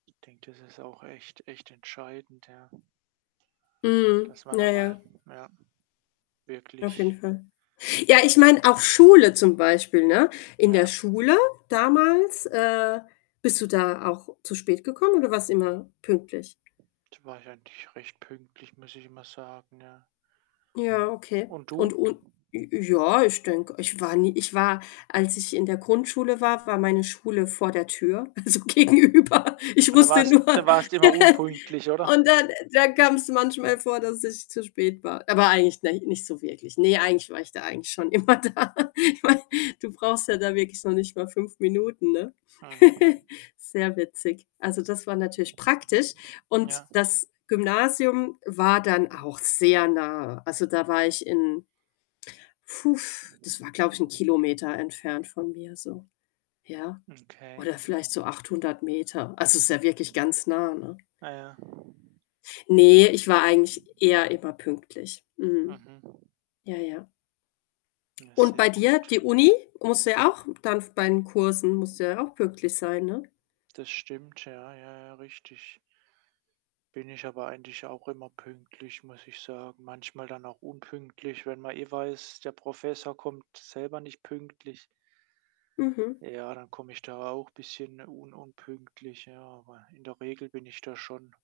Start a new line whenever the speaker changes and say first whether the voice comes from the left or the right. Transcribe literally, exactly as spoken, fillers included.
right: Denke, das ist auch echt echt entscheidend, ja
left: Mhm,
right: dass man
left: ja,
right: da mal,
left: ja.
right: ja,
left: Auf jeden
right: wirklich
left: Fall. Ja, ich meine, auch Schule zum Beispiel, ne? In der
right: Ja.
left: Schule damals, äh, bist du da auch zu spät gekommen oder warst immer pünktlich?
right: Da war ich eigentlich recht pünktlich, muss ich mal sagen, ja.
left: Ja, okay.
right: Und
left: Und
right: du?
left: und j ja, ich denke, ich war nie ich war als ich in der Grundschule war, war meine Schule vor der Tür, also gegenüber. Ich
right: Und da
left: musste
right: warst
left: nur
right: da warst du immer unpünktlich, oder?
left: und dann dann kam's manchmal vor, dass ich zu spät war. Aber eigentlich, nei nicht so wirklich. Ne, eigentlich war ich da eigentlich schon immer da. Ich meine, du brauchst ja da wirklich noch nicht mal fünf Minuten, ne?
right: Mhm.
left: Sehr witzig. Also, das war natürlich praktisch. Und
right: Ja.
left: das Gymnasium war dann auch sehr nah. Also, da war ich in Das war, glaube ich, 'n Kilometer entfernt von mir so, ja?
right: Okay.
left: Oder vielleicht so achthundert Meter. Also, ist ja wirklich ganz nah, ne?
right: Ah ja.
left: Ne, ich war eigentlich eher immer pünktlich. Mhm.
right: Mhm.
left: Ja, ja.
right: Na,
left: Und bei
right: sehr
left: dir,
right: gut.
left: die Uni? Musst du ja auch dann bei den Kursen musst du ja auch pünktlich sein, ne?
right: Das stimmt, ja, ja, ja, richtig. Bin ich aber eigentlich auch immer pünktlich, muss ich sagen. Manchmal dann auch unpünktlich, wenn man eh weiß, der Professor kommt selber nicht pünktlich.
left: Mhm.
right: Ja, dann komme ich da auch bisschen un unpünktlich, ja. Aber in der Regel bin ich da schon